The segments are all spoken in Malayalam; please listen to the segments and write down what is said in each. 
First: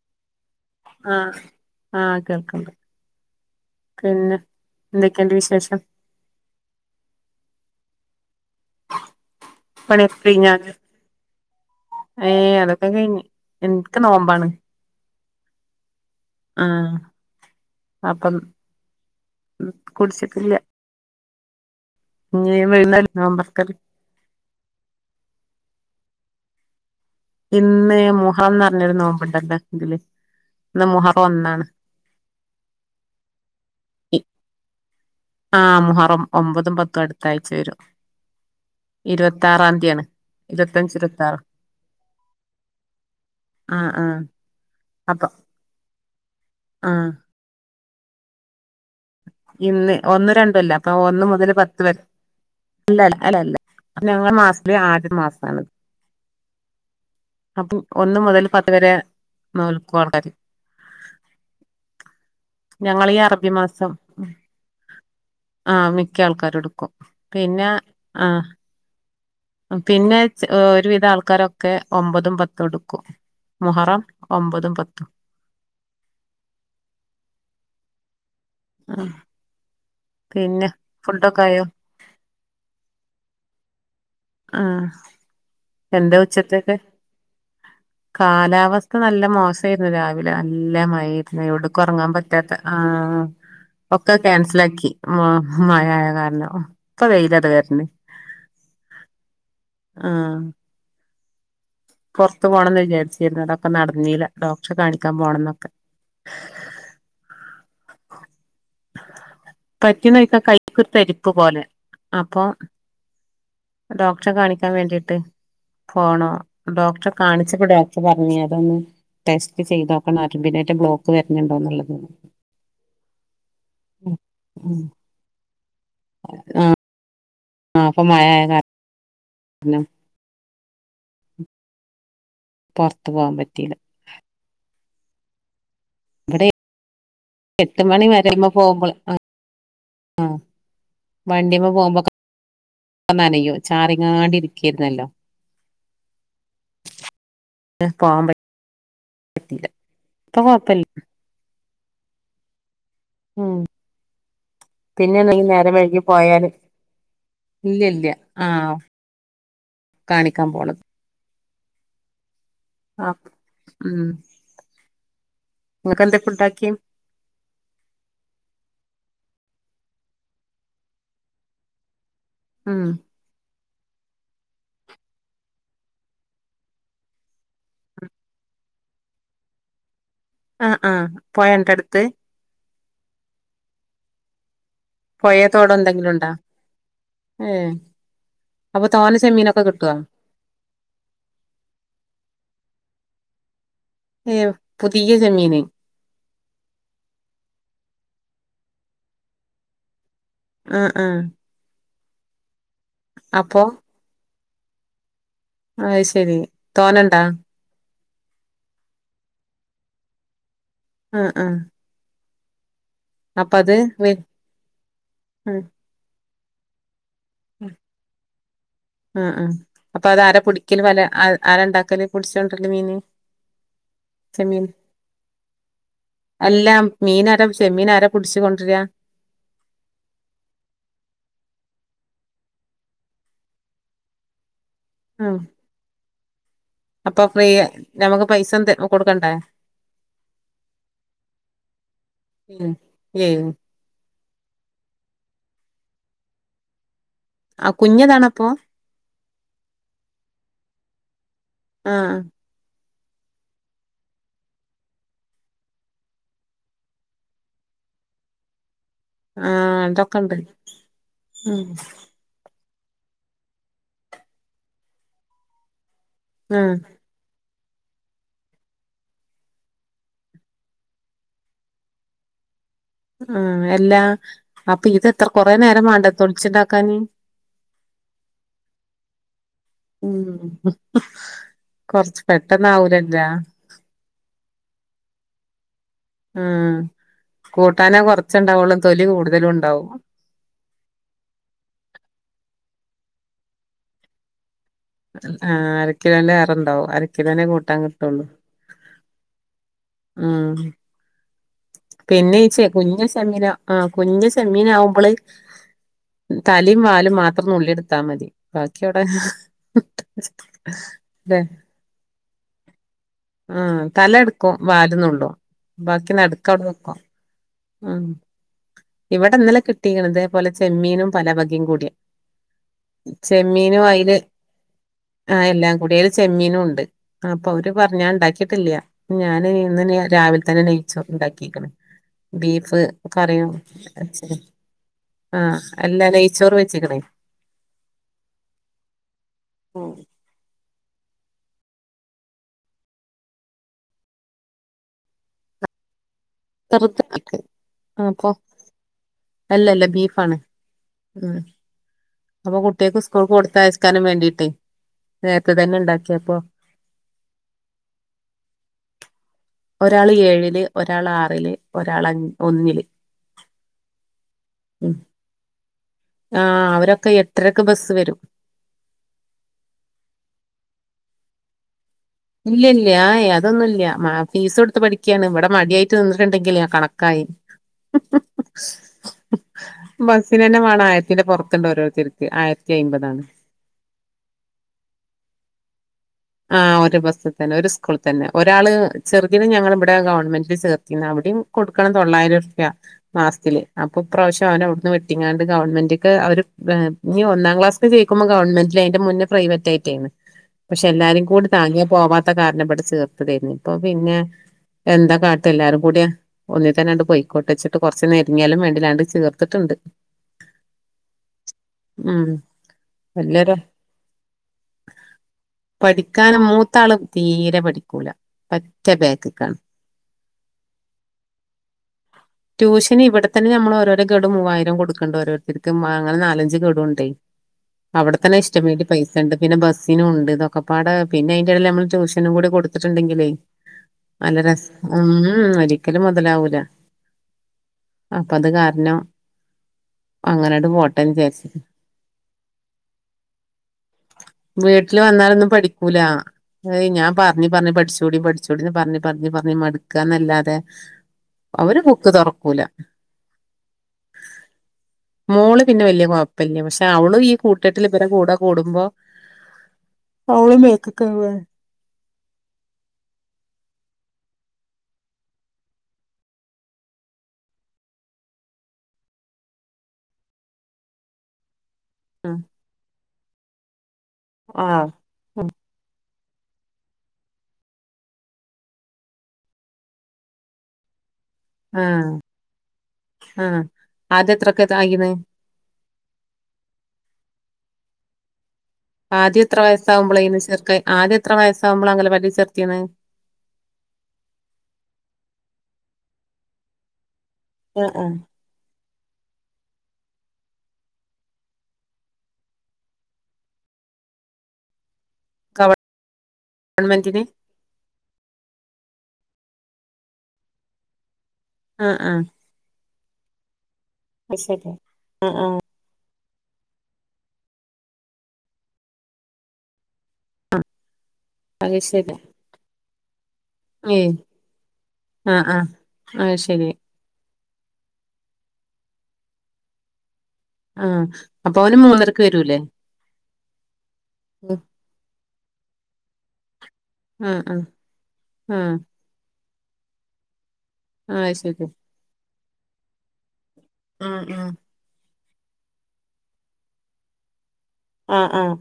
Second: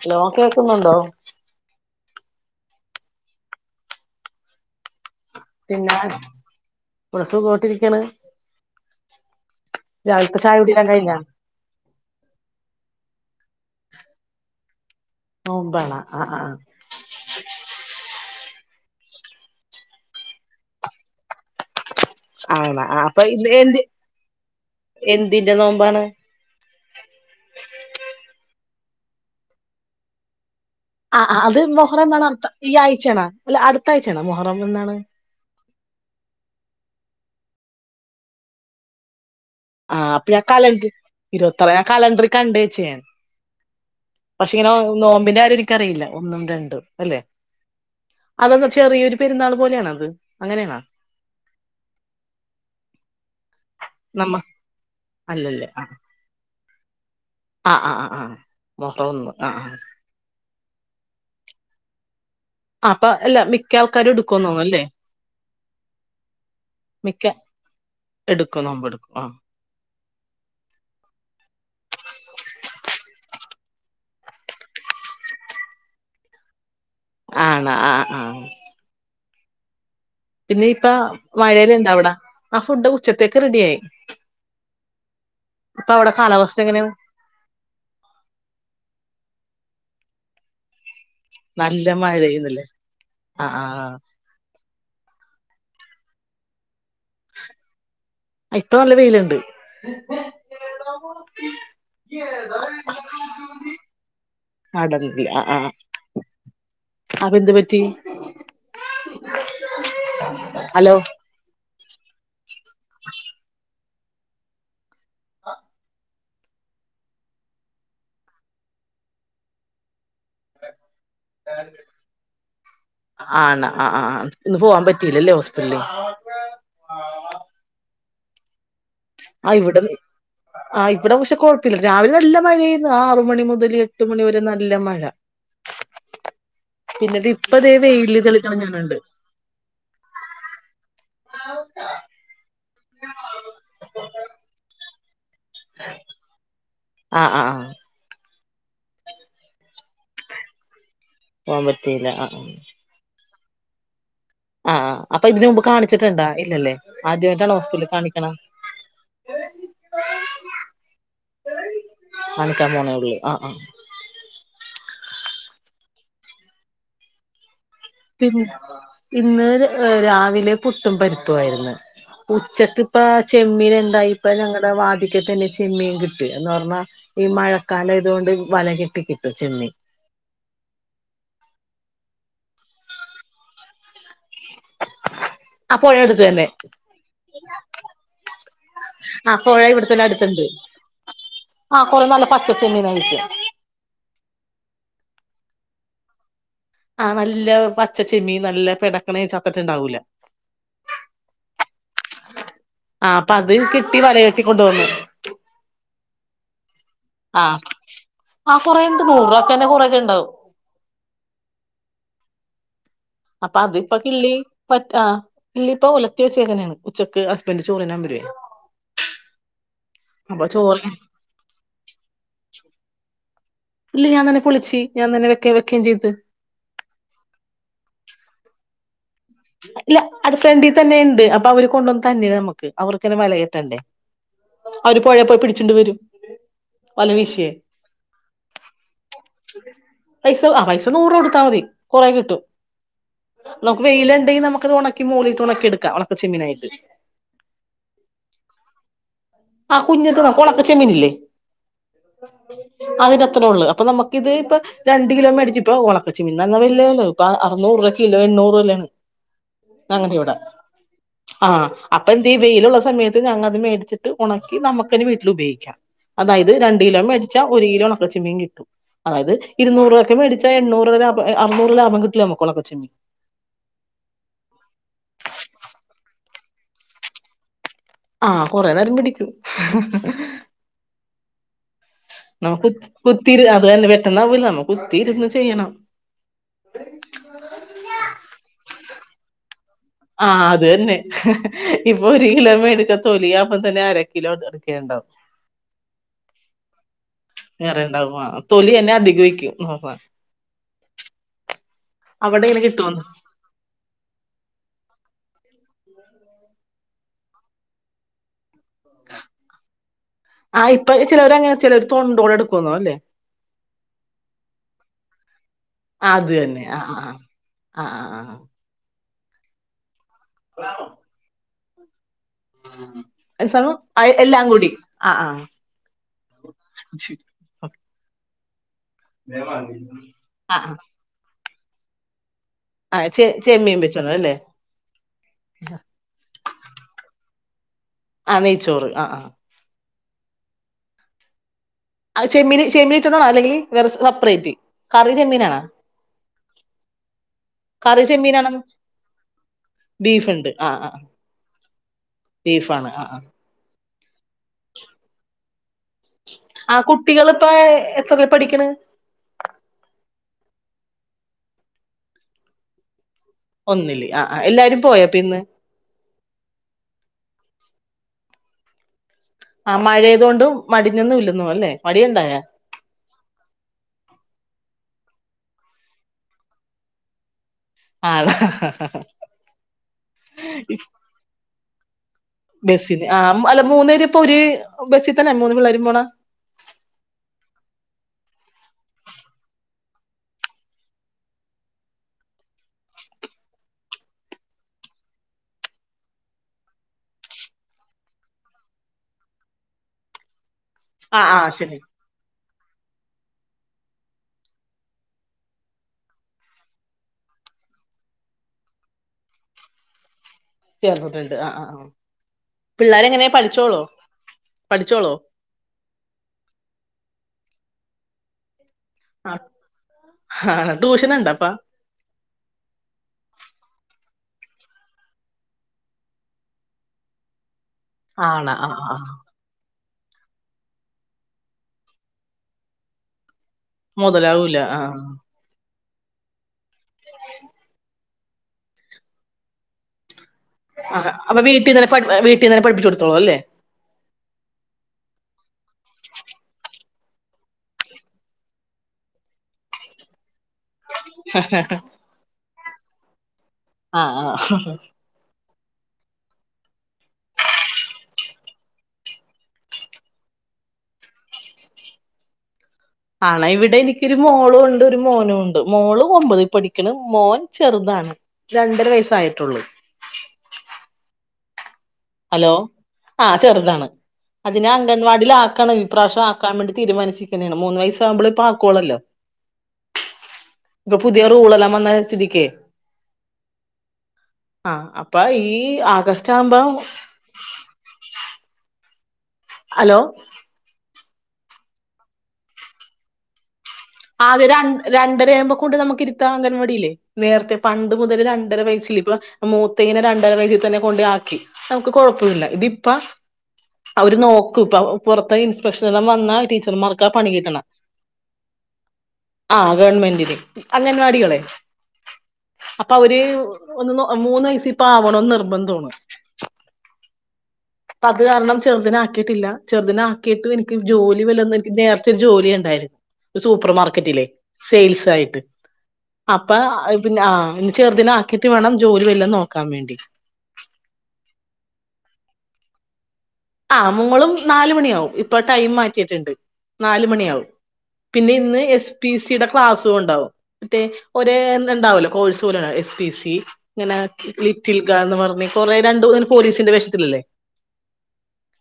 ഹലോ കേൾക്കുന്നുണ്ടോ ആഹ് ആഹ് കേൾക്ക്ണ്ട് പിന്നെ എന്തൊക്കെയുണ്ട് വിശേഷം പിന്നെ പുളുസു കോട്ടിരിക്ക്ണ് പണി ഒക്കെകയ്ഞ്ഞാണ്ട് കുടിയെല്ലാം കഴിഞ്ഞാ ഏഹ് അതൊക്കെ കഴിഞ്ഞ് എൻക്ക് നോമ്പാണ് നോമ്പണോ ആഹ് ആഹ് ആ അപ്പം കുടിച്ചിട്ടില്ല ഇനി ആണോ ആ വൈകുന്നേരം പ്പൊ ഇത് നോമ്പറക്കല് എന്ത് എന്തിന്റെ നോമ്പാണ് ഇന്നെ മുഹറംന്ന് പറഞ്ഞൊര് നോമ്പ്ണ്ടല്ലോ ഇതില് ഇന്ന് മുഹറം ആഹ് ആഹ് അത് ഒന്നാണ് മൊഹറം എന്നാണർതം ഈ ആഴ്ചയാണാ അല്ല അട്ത്ത ആഴ്ചയണോ മൊഹറം എന്നാണ് ആഹ് മുഹറം ഒമ്പതും പത്തും അട്ത്താഴ്ച്ച വെരും ആഹ് അപ്പം ഞാൻ കലണ്ട്റി ഇരുപത്തഞ്ച് ഇരുപത്താറ് ഇരുവത്താറ് ഞാൻ കലണ്ടറി കണ്ട് വെച്ചേണ് ആഹ് ആഹ് പക്ഷെ ഇങ്ങനെ നോ അപ്പൊ നോമ്പിന്റ കാര്യം എനിക്കറിയില്ല ഒന്നും രണ്ടും ആഹ് അല്ലെ അതെന്താ ചെറിയൊരു പെരുന്നാൾ പോലെയാണോ ഇന്ന് അത് ഒന്നും രണ്ടും അല്ല അങ്ങനെയാണോ അപ്പൊ ഒന്ന് മുതല് പത്ത് വരെ ഇല്ല അല്ല അല്ല അല്ല ഞങ്ങള് മാസത്തില് ആദ്യത്തെ അല്ലല്ലെ ആഹ് അപ്പം ആഹ് ആഹ് ഒന്ന് ആഹ് മുതല് പത്ത് വരെ മൊഹറം ഒന്ന് ആഹ് ആഹ് നോൽക്കും ആൾക്കാര് അപ്പൊ ഞങ്ങള് ഈ അല്ല അറബി മിക്ക മാസം ആൾക്കാരും എടുക്കുന്ന് തോന്നുന്നു അല്ലേ ആഹ് മിക്ക ആൾക്കാരു എടുക്കും പിന്നെ ആഹ് നോമ്പെടുക്കോ ആഹ് പിന്നെ ച് ഒരുവിധ ആൾക്കാരൊക്കെ ഒമ്പതും പത്തും എടുക്കും മുഹറം ഒമ്പതും പത്തും ആണോ ആഹ് ആഹ് അഹ് ഇനി ഇപ്പം വായല് ഇണ്ടാ അവടെ ആ ഫുഡ് ഉച്ചത്തേക്ക് റെഡി ആയി ആഹ് എന്താ ഉച്ചത്തേക്ക് എങ്ങനെയാണ് കാലാവസ്ഥ നല്ല മോശെര്ന്നു രാവിലെ നല്ല മഴയ്ര്ന്നു എവ്ട്ക്കും നല്ല എറങ്ങാം മഴ പറ്റാത്ത പെയ്യുന്നില്ലേ ആഹ് ആ ആ ഒക്കെ ക്യാൻസലാക്കി മ മഴയായ കാരണം ഇപ്പ വെയ്ലതാ വെര്ണ് ആ, ഇപ്പൊ നല്ല വെയിലുണ്ട് ആഹ് പൊറത്ത് പോണംന്ന് വിചാരിച്ചീരുന്നത ഒക്ക നടന്നീല്ല ഡോക്ടറെ കാണിക്കാം അടന്നില്ല ആ ആ പോണംന്നൊക്ക അപ്പൊ എന്ത് പറ്റി പറ്റ്ന്നൊയ്ക്ക കൈ ഹലോ കൊര്തര് പ്പ് പോലെ അപ്പൊ ഡോക്ടറെ കാണിക്കാൻ വേണ്ടിട്ട് പോണോ ഡോക്ടറെ കാണിച്ചപ്പൊ ഡോക്ടർ പറഞ്ഞേ ു അതൊന്ന് ടെസ്റ്റ് ചെയ്തൊ കണ്ണാടി നരമ്പിനേറ്റം ബ്ലോക്ക് വെര്ന്ന്ണ്ടോന്നുള്ളത് ആണ് അ അ അ ഇന്ന് പോവാം പറ്റീലല്ലേ ഹോസ്പിറ്റ്ല് ആഹ് ആഹ് അപ്പൊ മഴയായ കാര ആഹ് ഇവിടം ആഹ് ഇവിടം പക്ഷെ കൊഴപ്പില്ല രാവിലെ നല്ല മഴെയ്യെര്ന്നു പുറത്ത് ആറ് പോകാൻ മണി പറ്റിയില്ല മുതല് എട്ട് മണിവെരെ നല്ല മഴ ഇവിടെ പിന്നത് ഇപ്പ ദെ എട്ട് മണി വെയില് വരെമ്മ തെളിഞൂഞ് പോകുമ്പോൾ വെര്ണ്ട് ആഹ് ആഹ് വണ്ടിമ്മ പോകുമ്പക ല്ക്ക നനയോ ചാരിങ്ങാണ്ട് ഇരിക്കരുന്നല്ലോ ആഹ് ആഹ് ആഹ് പോവാം പ റ്റീല ഇപ്പ കൊയപ്പ. ല പോവാം പറ്റീല്ല അ ഉം ആഹ് പിന്നെ അപ്പ ഈ ഇതിന് മുമ്പ് നേരം വൈകി കാണിച്ച്ട്ടുണ്ടാ പോയാല് ഇല്ലല്ലെ ആദ്യായിട്ടാണ് ഇല്ല ഹോസ്പിറ്റ്ൽ ഇല്ല കാണിക്കണെ [unintelligible] കാണിക്കാം പോണത് കാണിക്കാം പോണേ ഒള്ളു ആഹ് ആഹ് ആഹ് നിങ്ങക്കന്തെ ഫുഡാക്കിയെ പിൻ ഇന്ന് ര് രാവിലെ പുട്ടും പരിപ്പുവായിരുന്ന് ഉച്ചക്ക് ഉം ഇപ്പ ചെമ്മീന് ഉണ്ടായി ഇപ്പ ഞങ്ങളടെ വാതിക്ക തന്നെ ചെമ്മീൻ കിട്ട് എന്ന് പറഞ്ഞാ ഈ മഴക്കാലം അയതോണ്ട് വല കെട്ടി കിട്ടും ചെമ്മീൻ അഹ അഹ പോയന്റെട്ത്ത് പൊയേ തോടോ ആ പുഴ അടുത്ത് എന്തെങ്കിലുണ്ടോ ഏ ആഹ പൊഴ ഇവിടുത്തെന്നെ അടുത്തുണ്ട് ആഹ കൊറെ നല്ല പച്ചച്ചെമ്മീനായിരിയ്ക്കും ഏ പുതിയ ചെമ്മീന് ആഹ നല്ല പച്ചച്ചെമ്മീൻ നല്ല പെടക്കണേ ചത്തിട്ട്ണ്ടാവൂല ആഹ ആഹ ആ അപ്പം അപ്പൊ അതുംകിട്ടി വല കെട്ടിക്കൊണ്ട് വന്നു അയ് ശരി തോന്നണ്ടാ ആഹ ആ കുറേണ്ട് നൂറ് രൂപ ഒക്കെ തന്നെ കുറെ ഒക്കെണ്ടാവും ആഹ ആഹ അപ്പൊ അതിപ്പൊ വെ കിള്ളി പ്പ ആഹ കിള്ളി ഇപ്പ ഉലത്തി വെച്ചേക്കണേണ് ഉച്ചക്ക് ഹസ് ഉം അഹ അഹ അപ്പൊ അത് ആരാ പുടിയ്ക്കല് വല ആരാണ്ടാക്കല് പുട്ച്ചൊണ്ടല്ലൊ മീന് ഇല്ല ഞാൻ തന്നെ ചെമ്മീൻ പൊളിച്ച് ഞാൻ തന്നെ വെക്കേ വെക്കേം ചെയ്ത്. അല്ല മീനാരാ ചെമ്മീനാരാ പുട്ച്ച് കൊണ്ടരാ? ഇല്ല അത് ഫ്രണ്ടി തന്നെ യ്ണ്ട്. അപ്പൊ അവര് കൊണ്ടുവന്ന് തര്‌ണ് നമ്മക്ക് അവർക്കെന്നെ വല കെട്ടണ്ടേ. അവര് പൊഴേ ഉം പോയി പിടിച്ചൊണ്ട് വരും. വല അപ്പൊ വീശിയേ ഫ്രീയാ, നമ്മക്ക് പൈസൊന്നും തെ കൊടുക്കണ്ടേ? പൈസ ആഹ് പൈസ നൂറ് കൊടുത്താ മതി കൊറേ കിട്ടും. ഉം ഏഹ് നമുക്ക് വെയിലണ്ടെങ്കി നമുക്കത് ഒണക്കി മോളിട്ട് ഒണക്കിയെടുക്കാ. ഒണക്കചെമ്മീനായിട്ട്. ആഹ് കുഞ്ഞ്യെതാണപ്പോം. ആഹ് കുഞ്ഞത് ഒണക്ക ചെമ്മീനില്ലേ ആഹ് അതിൻ്റെ അത്ര ഒള്ള്. അപ്പം നമുക്കിത് ഇപ്പൊ രണ്ട് കിലോ മേടിച്ചിപ്പോ ഒണക്കചെമ്മീൻ നല്ല വിലയല്ലേ ഇപ്പൊ അറുന്നൂറ് രൂപ കിലോ എണ്ണൂറ് രൂപ വെലേണ്. ആഹ് ഞങ്ങൾടെ ഇവടെ അതൊക്കെണ്ട് ഉം ആഹ് അപ് പ്പെന്തെയ് ഈ വെയിലുള്ള സമയത്ത് ഞങ്ങൾത് മേടിച്ചിട്ട് ഒണക്കി നമ്മുക്കെന്നെ വീട്ടില് ഉപയോഗിക്കാ. അതായത് ആഹ് രണ്ട് കിലോൻ മേടിച്ചാ ഒരു കിലോ ഒണക്കച്ചെമ്മീൻ കിട്ടും. അതായത് ഇരൂനൂറ് രൂപയ്ക്ക് മേടിച്ചാ എണ്ണൂറ് രൂപ ലാഭം എഹ് അറ്‌നൂറ് ലാഭം കിട്ടി നമുക്കൊണക്കച്ചെമ്മീൻ. ആഹ് അല്ലാ അപ്പ ഇത് എത്ര കൊറേ നേരം മാണ്ടെ തൊൽച്ണ്ടാക്കാന്. ആഹ് കൊറേ നേരം പിടിയ്ക്കും. കൊർച്ച് പെട്ടന്നാവൂലല്ലാ. അതാണ് പെട്ടെന്നാവൂല്ല നമ്മ കുത്തിയിരുന്ന് ചെയ്യണം. ആഹ് കൂട്ടാനോ കൊർച്ചുണ്ടാവൊള്ളൂ തൊലി കൂടുതലൂ ണ്ടാവും. ആഹ് അത് തന്നെ ഇപ്പൊ ഒരു കിലോ മേടിച്ചാ തൊലിയാവുമ്പം തന്നെ അര കിലോ ണ്ട്. ആഹ് അരക്കിലോൻ്റേറെണ്ടാവും അരക്കിലോനേ കൂട്ടാൻ വേറെ ഉണ്ടാവും കിട്ടൊള്ളൂ. ആ തൊലി എന്നെ അധി [unintelligible] വെയ്ക്കും ആഹ്. പിന്നേ അവിടെ ഇ ഇങ്ങനെ ച്ചെ കിട്ടുവോന്ന് കുഞ്ഞു സെമ്മീനാ ആഹ് കുഞ്ഞ് സെമ്മീനാവുമ്പള് തലിം വാലും മാത്രം നുള്ളിട്ത്താ മതി. ബാക്കിയവുടെ ആഹ് ഇപ്പം അതെ ചിലോരങ്ങനെ ചിലർ തൊണ്ടോടെ എടുക്കും തോന്ന്ണല്ലേ. ആഹ് തലട്ക്കും വാല് നുള്ളും. ബാക്കി അത് തന്നെ നട്ക്കവ്ടെ ആ വെക്കും ആ ആ ആ ഉം. ആ ഇവടെന്നലെ കിട്ടീക്ക്ണ് ഇതേപോലെ ചെമ്മീനും പല വകിം കൂടി. അവസാനം ചെമ്മീനും അയ്ല് എല്ലാം കൂടി ആ ആ ആഹ് എല്ലാം കൂടി അയ്ല് ചെമ്മീനൂണ്ട്. അപ്പൊ അവര് പർ ഞാൻ ഇണ്ടാക്കീട്ടില്ല്യ ഞാന് ഇന്ന് നി രാവിൽ ആ തന്നെ നെയ്ച്ചോറ് ഇണ്ടാക്കിക്ക്ണ്. ബീഫ് ആ ചെ കറിയും ചെമ്മീൻ വെച്ചോണം അല്ലേ വെച്ച്ണ് ആഹ് അല്ലാ നെയ്ച്ചോറ് വെച്ച്ക്ക്ണേ. ആഹ് നെയ്ച്ചോറ് അ ആഹ്. ആഹ് അഹ് ചെമ്മീൻ ചെമ്മീനിട്ട്ട്ടാണോ അല്ലെങ്കിൽ വേറെ സപ്റേറ്റ്, കറി ചെമ്മീനാണോ? കറി ചെമ്മീനാണോ [unintelligible] അല്ലല്ല. ബീഫ് ബീഫാണ് ഉണ്ട് ആ ആ ഉം അപ്പൊ ബീഫാണ് കുട്ട്യേക്ക് ആ ആ സ്കൂൾക്കൊട് തയസ്ക്കാനും വേണ്ടീട്ടെ നേരത്തെ തന്നെ ഇണ്ടാക്ക്യേപ്പൊ ആഹ് കുട്ടികളിപ്പേ എത്രേ ൽ പഠിക്ക്ണ്? ഒരാള് ഏഴില് ഒരാൾ ആറില് ഒരാള് അൻ ഒന്നില്. ഒന്നില്. അ അഹ് എല്ലാരും ഉം പോയൊ പ്പിന്ന്? ആഹ് അവരൊക്കെ എട്ടരക്ക് ബസ്സ് വരും. ആഹ് മഴേയ്തോണ്ടും മടിഞൊന്നു ഇല്ലെന്നോണു അല്ലേ മടിയുണ്ടായോ? ഇല്ല്യ ഇല്ല്യ ആഹ് ഏഹ് അതൊന്നുല്ല്യ മാ ഫീസൊട്ത്ത് പഠിക്ക്യാണ് ഇവടെ മട്യായിട്ട് നിന്നിട്ട്ണ്ടെങ്കിലെ കണക്കായ് ആണോ പിന്നെ പൊർത്ത്ണ്ടോരോര്ത്തെര് ബെസ്സിന് ആഹ് അല്ല മൂന്നേര് പ്പൊ ഒര് ബെസ്സി തന്നെ മൂന്ന് പിള്ളേരും പോണാ ആഹ് ഒര് ബസ്സ് തന്നെ ഒര് സ്കൂൾ തന്നെ ഒരാള് ചെറ്തിനെ ഞങ്ങളിബ്ടെ ഗവൺമെന്റില് ചേർത്തീന്ന് അവ്ടിം കൊട്ക്കണം തൊള്ളായ്രുർപ്യാ മാസ്ത്തില് അപ്പൊ ഇപ്പ്രാവ്ശ്യം അവനെവ്ട്ന്ന് വെട്ടിങ്കാണ്ട് ഗവൺമെന്റ്ക്ക് അവര് പേ ഞ്ഞ് ഒന്നാം ക്ലാസ്ക്ക്‌ ജയ്ക്കുമ്പം ഗവൺമെന്റില് അയ്ന്റെ മുന്ന് പ്രൈവറ്റായ്റ്റേന്ന് ആ എല്ലാരിം ആ കൂടി ശരി താങ്ങിയാ പോവാത്ത കാര്ണം ബെടെ ചേർത്തതേര്ന്ന് ഇപ്പൊ പിന്നെ എന്താ കാട്ടാ എല്ലാരും കൂട്യാ ഒന്നിതന്നാണ്ട് പോയ്ക്കോട്ടെച്ച്ട്ട് കൊർച്ച് നെര്ങ്ങ്യാലും വേണ്ടിലാ ആണ്ട് ചേർത്ത്ട്ട്ണ്ട് ചേർന്നിട്ട്ണ്ട് ആഹ് ആഹ് ആഹ് ഉം പിള്ളാരെങ്ങെനെ വല്യൊരു പഠിച്ചോളോ പഠിച്ചോളോ പഠിക്കാന് മൂത്താള് തീരെ പഠിക്കൂലാ പറ്റെ ബേ ആഹ് ഹാ ടൂഷന്ണ്ടപ്പാ റ്റ്യൂഷന് ഇവ്ടെത്തന്നെ ഞമ്മെള് ഓരോരോ ഗെഡു മൂവായിരം കൊട്ക്ക്ണ്ട് ഓരോര്ത്തര്ക്ക് മാ അങ്ങെനെ നാലഞ്ച് ഗഡുണ്ടേ അവ്ടെത്തന്നെ ആണ ആ ഇഷ്ടമായ്രി ആ ആ. പൈസണ്ട് പിന്നെ ബസ്സിനൂണ്ട് ഇതൊക്കെപ്പാടെ പിന്നെ അയ്ന്റെടേൽ ഞമ്മള് ടൂഷനും കൂടി കൊട്ത്ത്ട്ട്ണ്ടെങ്കിലേ നല്ല മുതലാവൂല രസ് ആ ഉം ഹും ഒരിക്കലും മൊതലാവൂലാ അപ്പ അത് കാര്നം അഹ് അപ്പ വിചാരിച്ചു വീട്ടീന്നെന്നെ പട് വീട്ടീന്നെന്നെ പഠ്പ്പിച്ചൊട്ത്തോളു അല്ലേ വീട്ട്ല് വന്നാലൊന്നും പഠിക്കൂലാ ഏയ് ഞാൻ പർഞ്ഞ് പർഞ്ഞ് പഠ്ച്ചൂടി പഠ്ച്ചൂടീന്ന് പർഞ്ഞ് പർഞ്ഞ് പർഞ്ഞ് മട്ക്കാന്നല്ലാതെ അവര് ബുക്ക് തൊറക്കൂലാ ആഹ് ആഹ് മോള് പിന്നെ വെല്ല്യ കൊഴ്പ്പല്ല്യാ പക്ഷെ അവളും ഈ കൂട്ടെത്തില് വെരെ കൂടെ കൂട്മ്പോ അവളും ബേക്ക്ക്കാവാണ് ആണാ ഇവിടെ എനിക്കൊരു മോളൂണ്ട് ഒരു മോനൂണ്ട് മോള് ഒമ്പതീ പഠിക്ക്ണ് മോൻ ചെറ്താണ് രണ്ടര വയസ്സായ്ട്ടൊള്ളൂ ഹലോ ആഹ് ചെറ്താണ് അതിനെ ആഹ് അങ്ങൻ വാടീലാക്കണം ഇപ്പ്രാശ്യം ആക്കാൻ വേണ്ടി തീര്മാനിച്ച്ക്ക്ണേണ് മൂന്ന് വയസ്സാവുമ്പളെ ഇപ്പാക്കൊള്ളേല്ലോ പ്പൊ പുത്യേ റൂളെല്ലാം വന്നെ ആഹ് സ്ഥിതിക്കേ ആഹ് ആദ്യം എത്രൊക്കെ ആഹ് ആയിണ് അപ്പ ഈ ആഗസ്റ്റാവ്മ്പം ആദ്യം എത്രെ ഹലോ വയസ്സാവുമ്പളേന്ന് ചേർക്കെ ആദ്യം എത്ര വസാവുമ്പളാ അങ്കലവാടി ചേർത്തീന്നേ ആദ്യം രൺ രണ്ടരയാവ്മ്പാെ കൊണ്ട് നമുക്ക് ഇര്ത്താം അംഗൻവാടീലേ നേര്ത്തെ ആഹ് പണ്ട് ആഹ് മുതൽ രൺ ണ്ടെര വയ്സില് പ്പ മൂത്തേനെ രണ്ടെര വയസ്സി തെന്നെ കൊണ്ടെയാക്കി നമ്ക്ക് കൊഴപ്പുല്ല ഇതിപ്പാ അവര് നോക്കുപ്പ പൊർത്ത് ഇൻസ്പെക്ഷനെല്ലാം വന്നാ ടീച്ചർമാർക്കാ ഗവൺമെന്റിന് പണി കിട്ട്‌ണേ ആഹ് ഗവൺമെന്റിന് അംഗൻവാടികളെ ആഹ് ആഹ് അപ്പൊ അവര് ഒന്ന്ന്ന് മൂന്ന് അയ്ശരി വയസ്സിപ്പോ ആവണോന്ന് ആഹ് ആഹ് നിർബന്ധോണ് പ്പ അത് കാര്ണം ചെർത്‌നെ ആക്കീട്ടില്ലാ ചെർത്‌നാ ക്കീട്ടു ജൻക്ക് ജോലി വല്ലൊന്ന് അത് നേർച്ചെ ശരി ഒര് ജോലി ഇണ്ടായ്ര് സൂപ്പർ ഏയ് മാർക്കറ്റിലേ സെയിൽസായിട്ട് ആഹ് ആഹ് അത് അപ്പാ ശരി അയ് പിന്നെ ആഹ് ഇനി ചെർതിനെ ആക്കീട്ട് വേണം ജോലി വല്ലോം നോക്കാം വേണ്ടി ആഹ് അപ്പോന് മൂന്നരക്ക് വരൂല്ലേ? ആഹ് മോളും നാലുമണിയാവും ഇപ്പൊ ടൈമാറ്റിയിട്ടുണ്ട്. നാലു ആഹ് മണിയാവും ആഹ് പിന്നെ ഇന്ന് ആഹ് എസ് പി സിയുടെ ക്ലാസുണ്ടാവും. റ്റേ ആഹ് ഒരേ അത് ശരി എന്ത്ണ്ടാവല്ലോ കോഴ്സ് പോലെ എസ് പി സി ഇങ്ങനെ ഉം ലി ഉം റ്റിൽക്കാന്ന് പർഞ്ഞ് കൊറെ രണ്ട് പോലീസിന്റെ വേഷത്തിലല്ലേ? ആഹ് ആഹ്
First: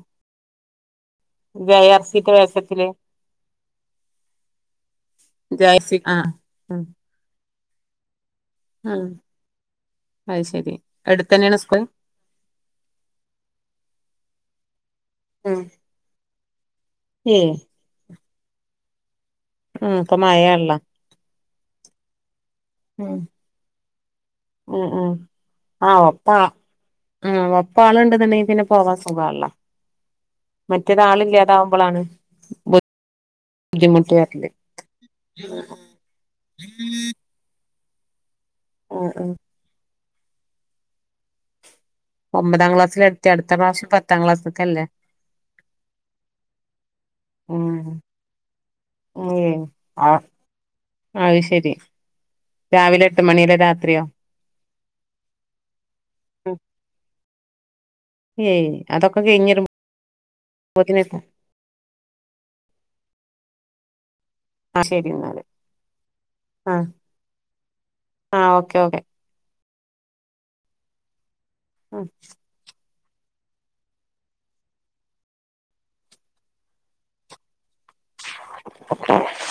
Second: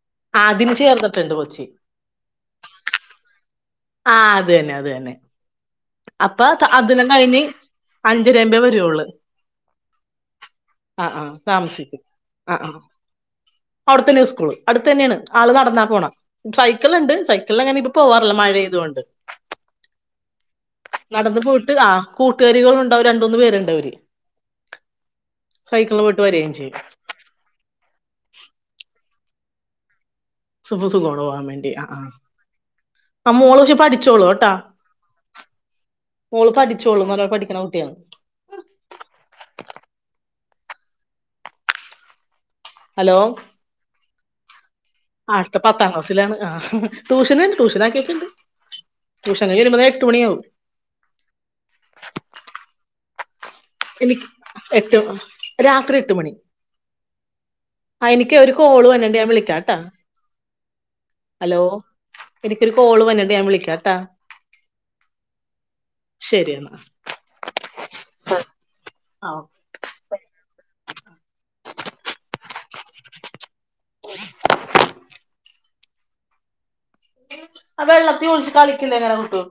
ആദ്യം ചേർന്ന വെ ആർ സിത്തെ വേസത്തില് ആഹ് അതെന്നെ അതെന്നെ ജേഴ്സി ആഹ് അപ്പ ത ഉം അതിലന്നഴിഞ്ഞ് അഞ്ചരേമ്പ തൊള്ള് ഉം അത് ശരി ആഹ് ആഹ് അടുത്തന്നെയാണ് സ്കൂൾ താമസിക്കും. അഹ് ആഹ് അവ്ടെത്തന്നെ സ്കൂള് അടുത്തന്നേണ് ആള് ഉം നടന്നാ പോണ്. സൈക്കിൾണ്ട് ഏയ് സൈക്കിളങ്ങനെ ഇത് പോവാറില്ല മഴയെയ്ത് കൊണ്ട്. ആഹ് ഇപ്പ മഴേള്ള. നടന്ന് പോയിട്ട് ആഹ് കൂട്ടുകാരികളു അവര് ഉം രണ്ട്, മൂന്ന് പേരുണ്ടവര് ഉം ഉം ആഹ് സൈക്കിള് പോയിട്ട് ഒപ്പ വരേം ചെയ്യും. ആഹ് ഒപ്പാള്ണ്ടെന്നണ്ടെങ്കി പിന്നെ പോകാൻ സുഖാണല്ലോ. സുഖ സുഖോണ് പോവാ വേണ്ടി അഹ് മറ്റേതാളില്ലാതാവുമ്പളാണ് ആഹ് അഹ് മോളോച്ചു ബുദ്ധിമുട്ട് പഠിച്ചോളൂ വരല് ട്ടാ. മോള് പഠിച്ചോളു നല്ലോൺ പഠിക്കണ കുട്ടിയാ. ആഹ് ആഹ് ഒമ്പതാം ഹലോ ക്ലാസ്സിലെത്തി അട്ത്ത പ്രാശ്യം പത്താ ക്ലാസ്ക്കല്ലേ? അട്ത്ത പത്താ ക്ലാസ്സിലാണ് ആഹ് ടൂഷന്ണ്ട് ഉം ടൂഷനാക്കീട്ടണ്ട് ടൂഷകയ്യരുമ്പത്ത് എട്ട് മണിയാവും. അഹ് ശരി രാവിലെ എട്ട് മണിരെ രാത്രി എട്ട് രാത്രി എട്ട് മണി. ആഹ് ഇനിക്ക് ഒരു ഏയ് കോള് വരുന്ന്ണ്ട് അതൊക്കെ ഞാൻ വിളിക്കാട്ടാ? കഴിഞ്ഞരുമ്പോത്തിന് ഹലോ എനിക്കൊരു കോള് വര്ന്ണ്ട് ഞാൻ വിളിക്കാട്ടാ? ആഹ് ശരി ന്നാല് ശരി എന്നാ ആഹ് ആഹ് ഓക്കെ ഓക്കെ. ആഹ് ഓ അഹ് ആഹ് വെള്ളത്തി ഒഴിച്ച് കളിക്കന്നര കുട്ടു